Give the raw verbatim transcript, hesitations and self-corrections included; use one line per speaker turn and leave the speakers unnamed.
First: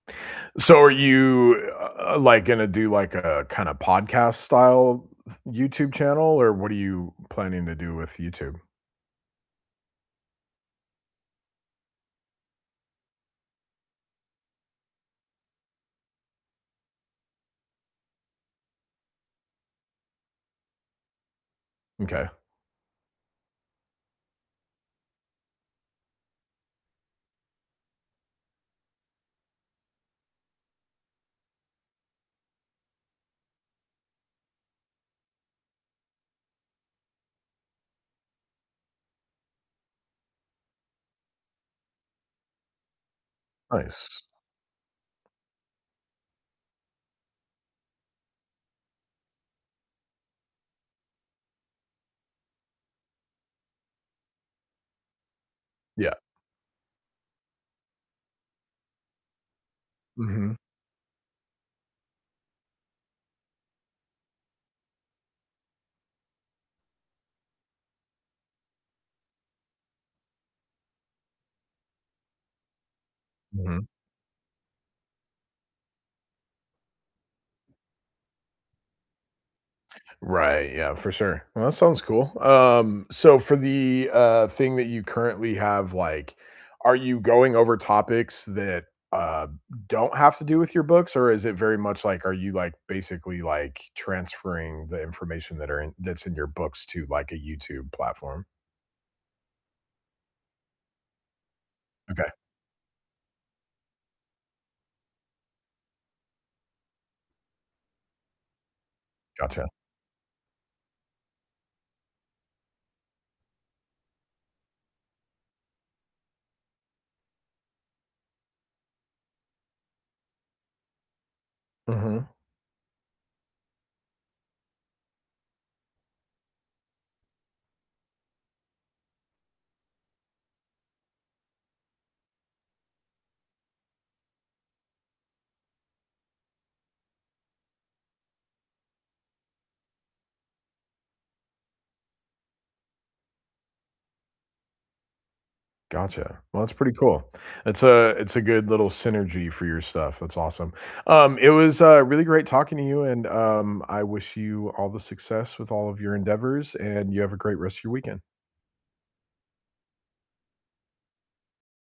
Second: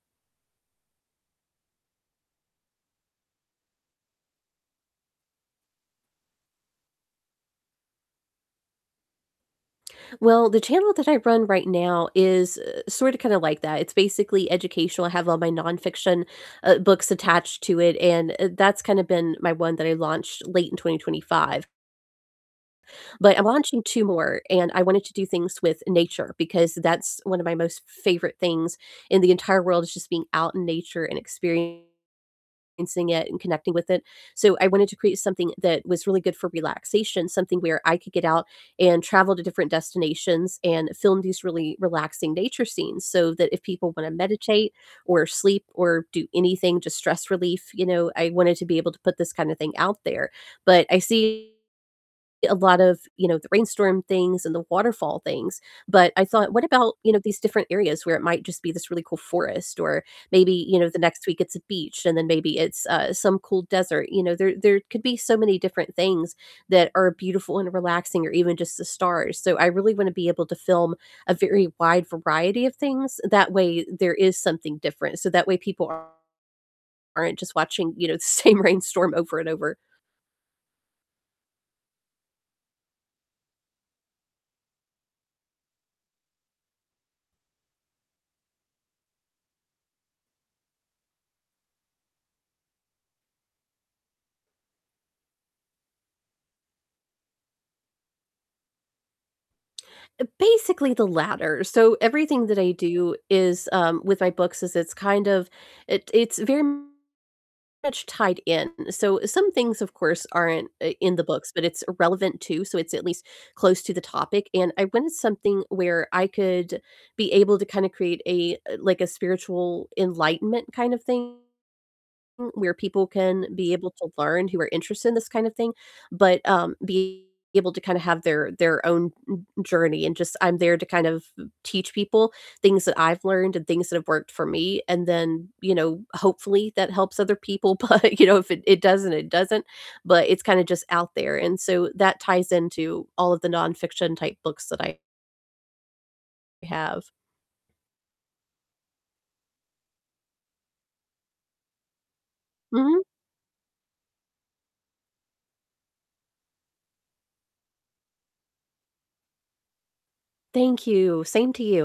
So are you, u uh, like, gonna do, like, a kinda podcast style YouTube channel, or what are you planning to do with YouTube?
Well, the channel that I run right now is, eh, sorta, kinda like that, it's basically educational, I have all my nonfiction, uh, books attached to it, and, uh, that's kinda been my one that I launched late in twenty twenty five.
M'kay.
But I'm launching two more, and I wanted to do things with nature, because that's one of my most favorite things in the entire world, is just being out in nature and experiencing it and connecting with it, so I wanted to create something that was really good for relaxation, something where I could get out and travel to different destinations and film these really relaxing nature scenes, so that if people wanna
Nice.
meditate or sleep or do anything, just stress relief, you know, I wanted to be able to put this kinda thing out there, but I see a lot of, you know, the rainstorm things and the waterfall things, but
Yeah.
I thought, "What about, you know, these different areas where it might just be this really cool forest," or maybe,
Mhm.
you know, the next week it's a beach, and then maybe it's, uh, some cool desert, you know, there there could be so many different things that are beautiful and relaxing, or even just the stars, so I really wanna be able to film a very wide variety of things, that way
Mhm.
there is something different, so that way people aren't just watching, you know, the same rainstorm over and over.
Right, yeah, for sure. Well, that sounds cool, um, so for the, uh, thing that you currently have, like, are you going over topics that, uh, don't have to do with your books? Or is it very much like, are you, like, basically, like, transferring the information that are in that's in your books to, like, a YouTube platform?
Uh, basically, the latter, so
M'kay.
everything that I do is, um with my books is it's kind of it, it's very much tied in, so some
Gotcha.
things, of course, aren't, uh, in the books, but it's relevant, too, so it's at least close to the topic, and I wanted something where I could be able to kinda create a like, a spiritual enlightenment kind of thing
Mhm.
where people can be able to learn, who are interested in this kind of thing, but, um, be able to kinda have their their own m journey, and just, I'm there to kind of teach people things that I've learned and things that have worked for me, and then, you know, hopefully that helps other people, but you know, if it it doesn't, it doesn't, but it's kinda just out there, and so that ties into all of the nonfiction-type books that I
Gotcha. Well, that's pretty
have.
cool, it's a it's a good little synergy for your stuff, that's awesome, um, it was, uh, really great talking to
Mhm.
you, and, um, I wish you all the success with all of your endeavors, and you have a great rest of your weekend.
Thank you, same to you.